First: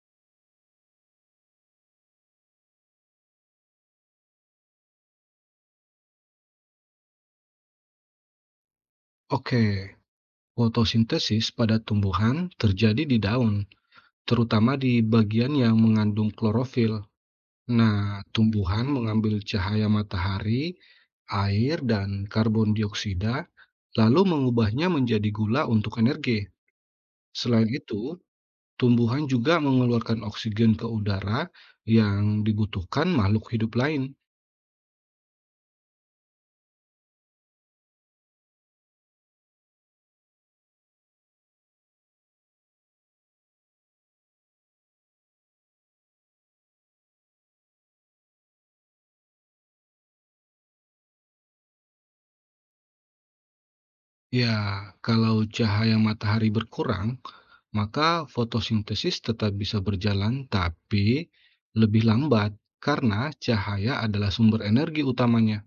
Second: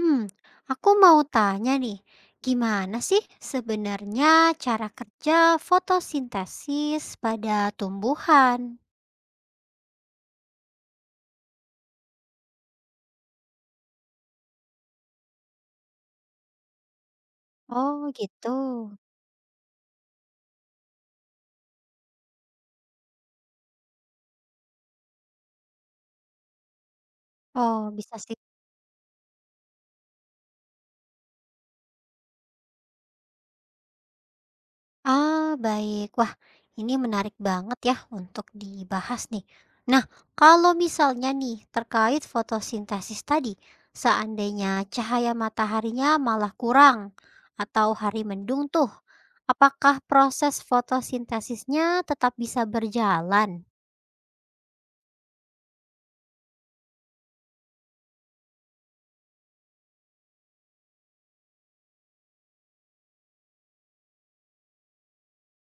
Hmm, aku mau tanya nih, gimana sih sebenarnya cara kerja fotosintesis pada tumbuhan? Oke, fotosintesis pada tumbuhan terjadi di daun, terutama di bagian yang mengandung klorofil. Oh, Nah, gitu. tumbuhan mengambil cahaya matahari, air, dan karbon dioksida, lalu mengubahnya menjadi gula untuk energi. Selain Oh, itu, bisa. tumbuhan juga mengeluarkan oksigen ke udara yang dibutuhkan makhluk hidup lain. Ah, baik. Wah, ini menarik banget ya untuk dibahas nih. Nah, kalau misalnya nih terkait fotosintesis tadi, seandainya cahaya mataharinya malah kurang atau hari mendung tuh, apakah proses fotosintesisnya tetap bisa berjalan? Ya, kalau cahaya matahari berkurang, maka fotosintesis tetap bisa berjalan, tapi lebih lambat karena cahaya adalah sumber energi utamanya.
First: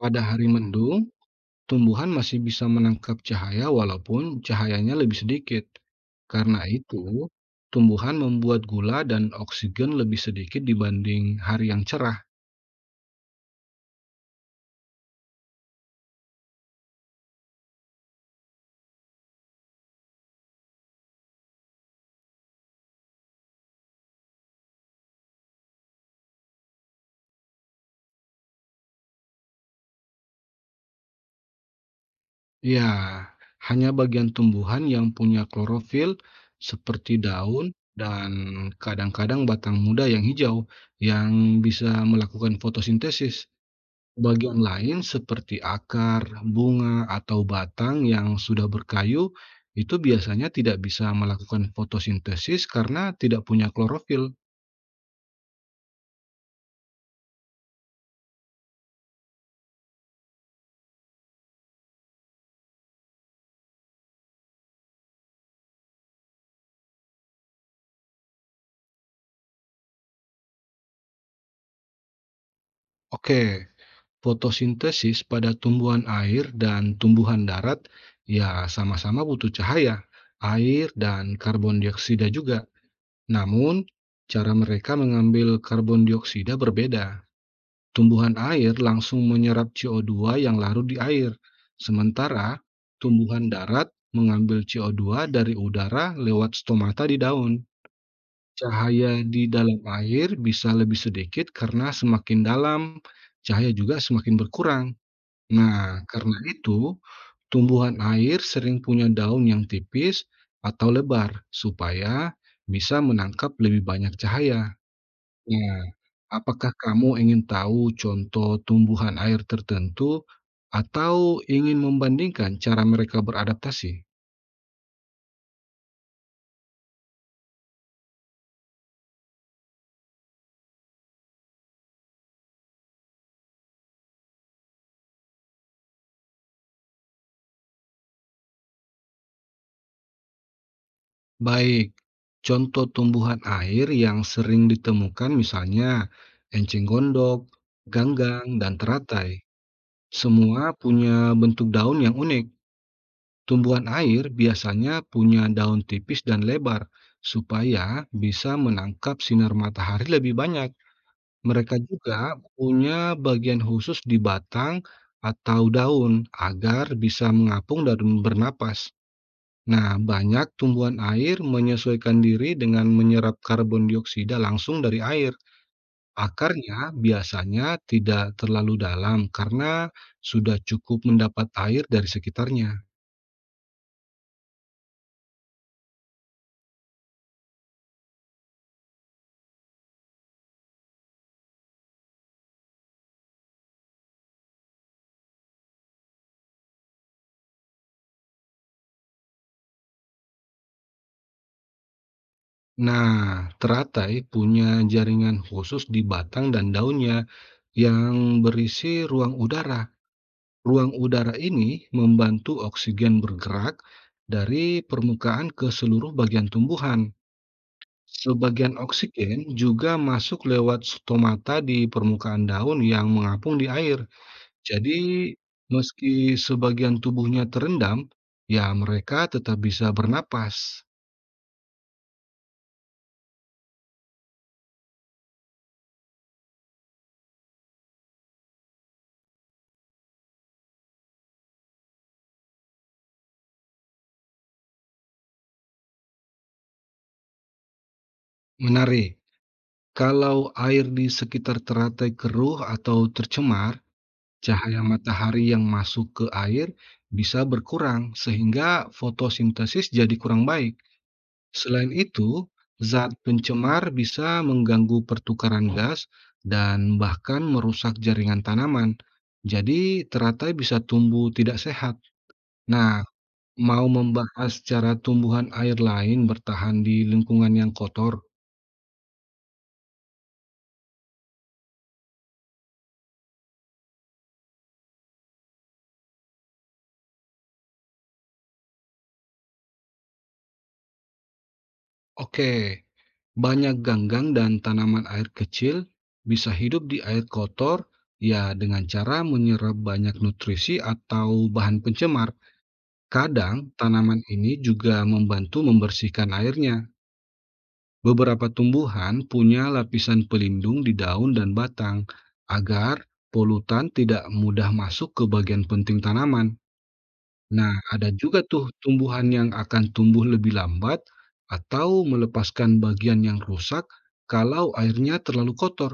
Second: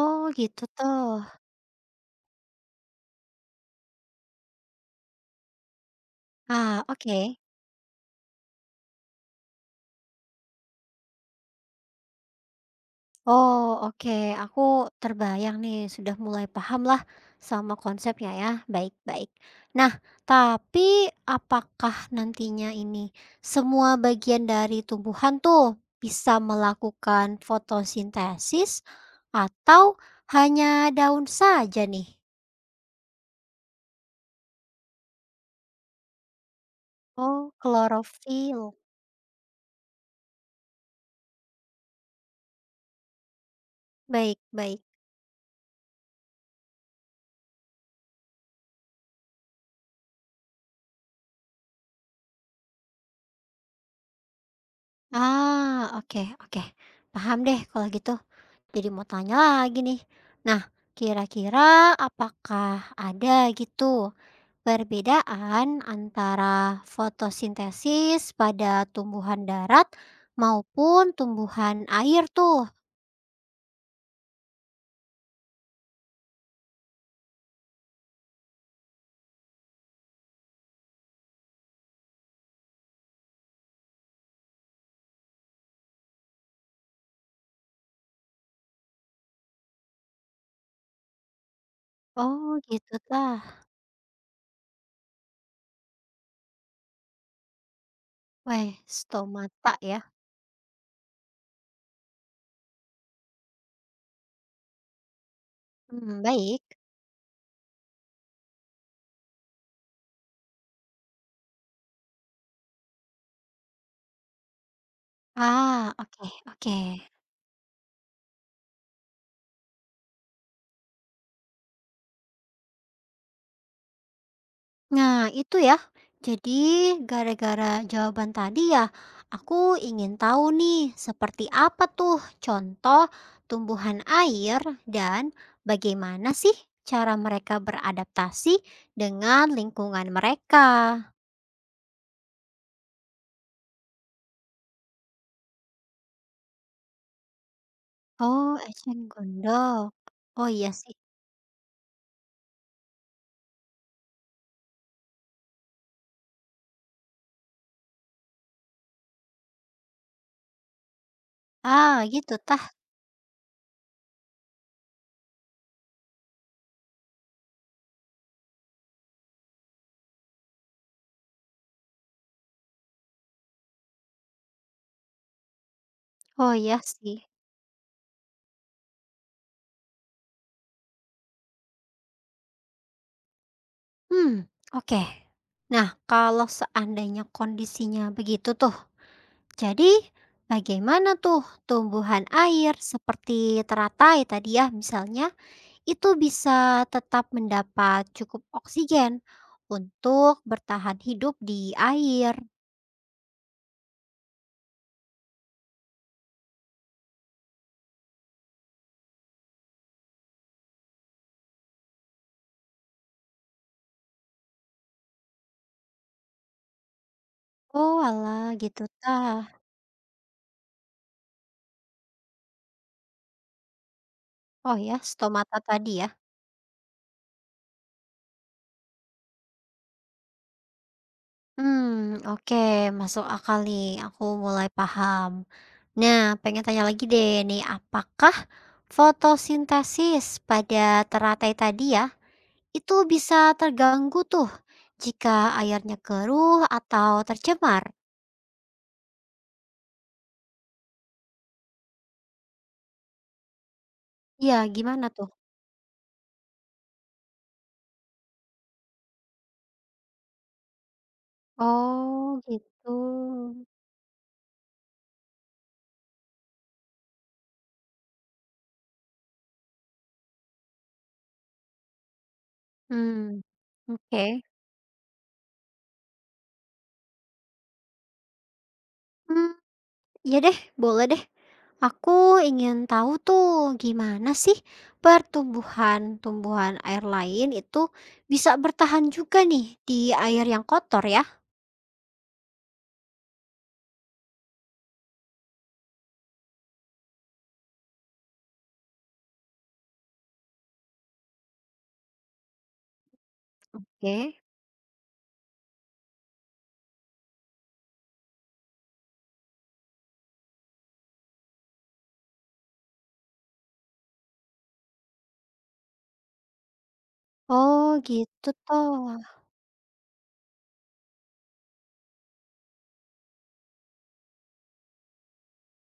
Pada hari gitu mendung, tuh. tumbuhan masih bisa menangkap cahaya walaupun cahayanya lebih sedikit. Karena Ah, itu, oke. tumbuhan membuat gula dan oksigen lebih sedikit dibanding hari yang cerah. Oh, oke. Aku terbayang nih, sudah mulai paham lah sama konsepnya ya. Baik-baik. Nah, tapi apakah nantinya ini semua bagian dari tumbuhan tuh bisa melakukan fotosintesis atau hanya daun saja nih? Ya, hanya bagian tumbuhan yang punya klorofil seperti Oh, daun dan klorofil. kadang-kadang batang muda yang hijau yang bisa melakukan fotosintesis. Bagian Baik-baik. lain seperti akar, bunga, atau batang yang sudah berkayu itu biasanya tidak bisa melakukan fotosintesis karena tidak punya klorofil. Ah, oke, oke. Paham deh kalau gitu. Jadi mau tanya lagi nih. Nah, kira-kira apakah ada gitu perbedaan antara fotosintesis pada tumbuhan darat maupun tumbuhan air tuh? Oke. Fotosintesis pada tumbuhan air dan tumbuhan darat ya sama-sama butuh cahaya, air, dan karbon dioksida juga. Namun, cara mereka mengambil karbon dioksida berbeda. Tumbuhan air langsung menyerap CO2 yang larut di air, Oh, sementara gitu tumbuhan tah. darat mengambil CO2 dari udara lewat stomata di daun. Weh, Cahaya di stomata dalam ya. air bisa lebih sedikit karena semakin dalam, cahaya juga semakin berkurang. Nah, Hmm, karena baik. itu, tumbuhan air sering punya daun yang tipis atau lebar supaya bisa menangkap lebih banyak cahaya. Nah, Ah, oke apakah oke. kamu ingin tahu contoh tumbuhan air tertentu atau ingin membandingkan cara mereka beradaptasi? Nah, itu ya. Jadi, gara-gara jawaban tadi ya, aku ingin tahu nih, seperti apa tuh contoh tumbuhan air dan bagaimana sih cara mereka beradaptasi dengan lingkungan mereka. Baik, contoh tumbuhan air yang sering ditemukan misalnya enceng gondok, ganggang, Oh, dan eceng teratai. gondok. Oh Semua iya sih. punya bentuk daun yang unik. Tumbuhan air biasanya punya daun tipis dan lebar supaya bisa menangkap sinar matahari lebih banyak. Mereka Ah, juga gitu tah. punya bagian khusus di batang atau daun agar bisa mengapung dan bernapas. Nah, banyak tumbuhan air menyesuaikan diri dengan menyerap karbon dioksida langsung dari air. Oh iya Akarnya sih. biasanya tidak terlalu dalam karena sudah cukup mendapat air dari sekitarnya. Hmm, oke. Nah, kalau seandainya kondisinya begitu tuh, jadi, bagaimana tuh tumbuhan air seperti teratai tadi ya misalnya, itu bisa tetap mendapat cukup oksigen untuk bertahan hidup di air? Nah, teratai punya jaringan khusus di batang dan daunnya yang berisi ruang udara. Ruang udara ini membantu oksigen bergerak dari permukaan ke seluruh bagian tumbuhan. Oh alah Sebagian gitu tah. oksigen juga masuk lewat stomata di permukaan daun yang mengapung di air. Oh ya Jadi, stomata tadi ya? meski sebagian tubuhnya terendam, ya mereka tetap bisa bernapas. Hmm, oke masuk akal nih, aku mulai paham. Nah pengen tanya lagi deh nih, apakah fotosintesis pada teratai tadi ya itu bisa terganggu tuh jika airnya keruh atau tercemar. Menarik. Kalau air di sekitar teratai keruh atau tercemar, Ya cahaya Mhm. gimana tuh? matahari yang masuk ke air bisa berkurang sehingga fotosintesis jadi kurang baik. Selain Oh, itu, gitu. zat pencemar bisa mengganggu pertukaran gas dan bahkan merusak jaringan tanaman. Jadi, teratai bisa tumbuh tidak sehat. Nah, Hmm mau oke. membahas cara tumbuhan air lain bertahan di lingkungan yang kotor? Hmm ya deh, boleh deh. Aku ingin tahu tuh gimana sih pertumbuhan tumbuhan air lain itu bisa bertahan juga nih di air yang kotor ya? Oke, banyak ganggang dan tanaman air kecil bisa hidup di air kotor ya dengan cara menyerap banyak nutrisi atau bahan pencemar. Kadang tanaman Oke. ini juga membantu membersihkan airnya. Beberapa tumbuhan punya lapisan pelindung di daun dan batang agar polutan tidak mudah masuk ke bagian penting tanaman. Nah, Oh, ada juga gitu tuh tumbuhan toh. yang akan tumbuh lebih lambat atau melepaskan bagian yang rusak kalau airnya terlalu kotor.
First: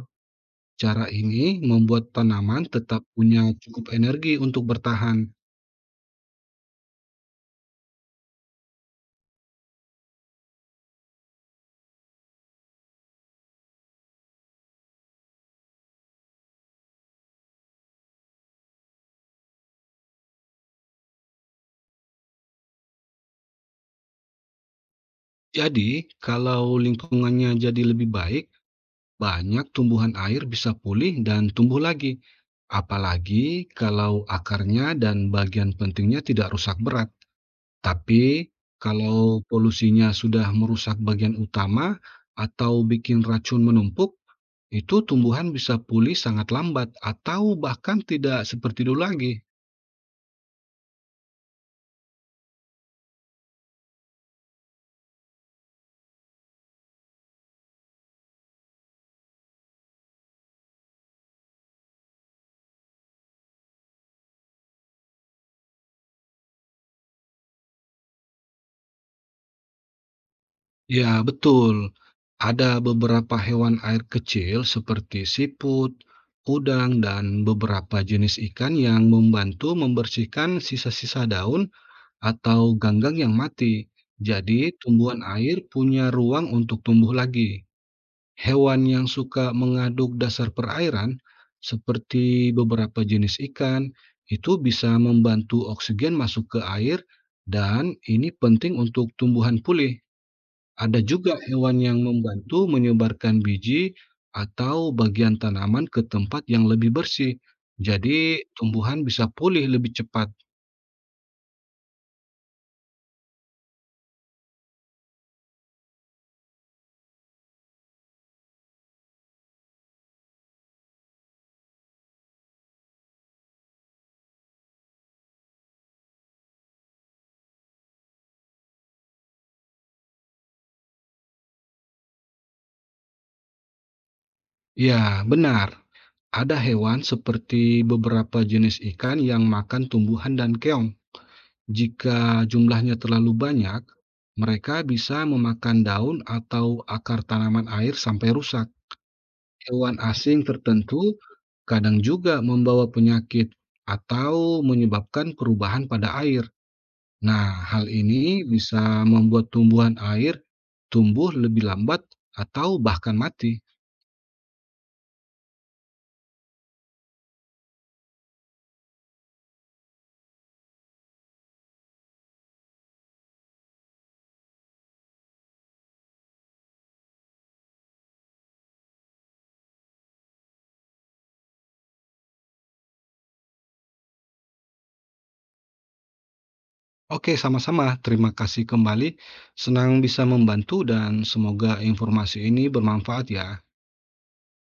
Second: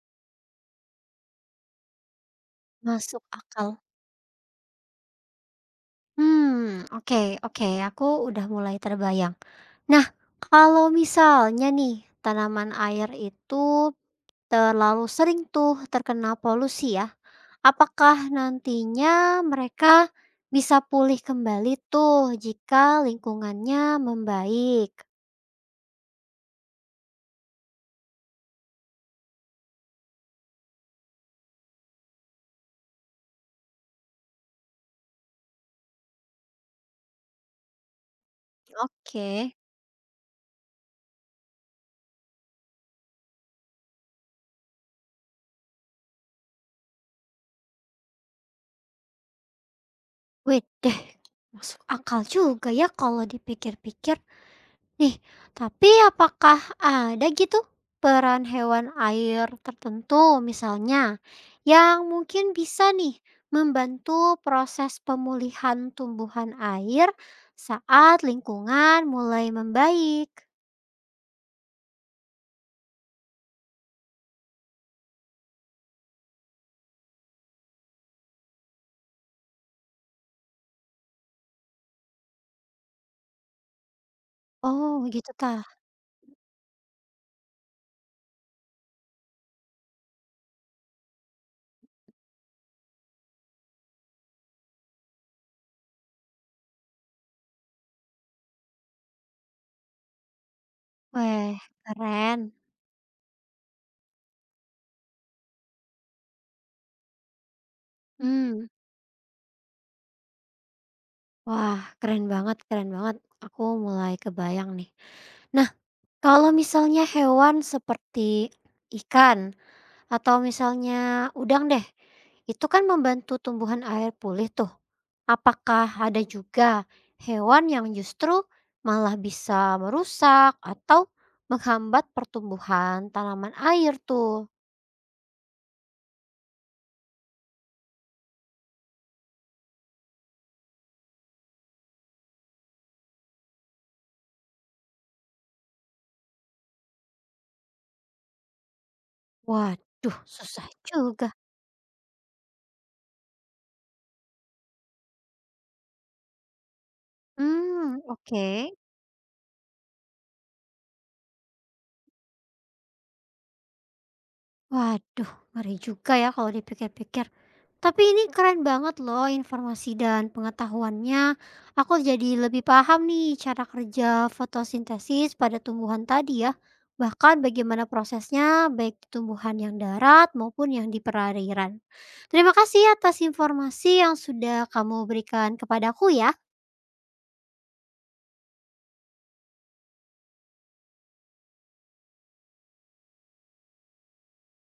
Cara ini membuat tanaman tetap Masuk punya akal. cukup energi untuk bertahan. Hmm oke oke, aku udah mulai terbayang. Nah, kalau misalnya nih tanaman air itu terlalu sering tuh terkena polusi ya, apakah nantinya mereka bisa pulih kembali tuh jika lingkungannya membaik? Jadi, kalau lingkungannya jadi lebih baik, banyak tumbuhan air bisa pulih dan tumbuh lagi. Apalagi kalau akarnya dan bagian pentingnya tidak rusak berat. Tapi, kalau Oke. polusinya sudah merusak bagian utama atau bikin racun menumpuk, itu tumbuhan bisa pulih sangat lambat atau bahkan tidak seperti dulu lagi. Wih deh, masuk akal juga ya kalau dipikir-pikir. Nih, tapi apakah ada gitu peran hewan air tertentu misalnya yang mungkin bisa nih membantu proses pemulihan tumbuhan air saat lingkungan mulai membaik? Ya, betul. Ada beberapa hewan air kecil seperti siput, udang, dan beberapa jenis ikan yang membantu membersihkan sisa-sisa daun atau ganggang yang mati. Jadi, Oh, tumbuhan gitu kah? air punya ruang untuk tumbuh lagi. Hewan yang suka mengaduk dasar perairan, seperti beberapa jenis ikan, itu bisa membantu oksigen masuk ke air, dan ini penting untuk tumbuhan pulih. Ada juga Weh, hewan yang keren. membantu menyebarkan biji atau bagian tanaman ke tempat yang lebih bersih, jadi Hmm. tumbuhan bisa pulih lebih cepat. Wah, keren banget, keren banget. Aku mulai kebayang nih. Nah, kalau misalnya hewan seperti ikan atau misalnya udang deh, itu kan membantu tumbuhan air pulih tuh. Apakah ada juga hewan yang justru malah bisa merusak atau menghambat pertumbuhan tanaman air tuh? Ya, benar. Ada hewan seperti beberapa jenis ikan yang makan tumbuhan dan keong. Jika jumlahnya terlalu banyak, mereka bisa memakan daun atau akar tanaman air sampai rusak. Hewan Waduh, asing susah tertentu juga. kadang juga membawa penyakit atau menyebabkan perubahan pada air. Nah, hal Hmm, ini oke. bisa membuat tumbuhan air tumbuh lebih lambat atau bahkan mati. Waduh, ngeri juga ya kalau dipikir-pikir. Tapi ini keren banget loh informasi dan pengetahuannya. Aku jadi lebih paham nih cara kerja fotosintesis pada tumbuhan tadi ya. Bahkan bagaimana prosesnya baik di tumbuhan yang darat maupun yang di perairan. Terima kasih atas informasi yang sudah kamu berikan kepadaku ya. Oke, sama-sama. Terima kasih kembali. Senang bisa membantu dan semoga informasi ini bermanfaat ya.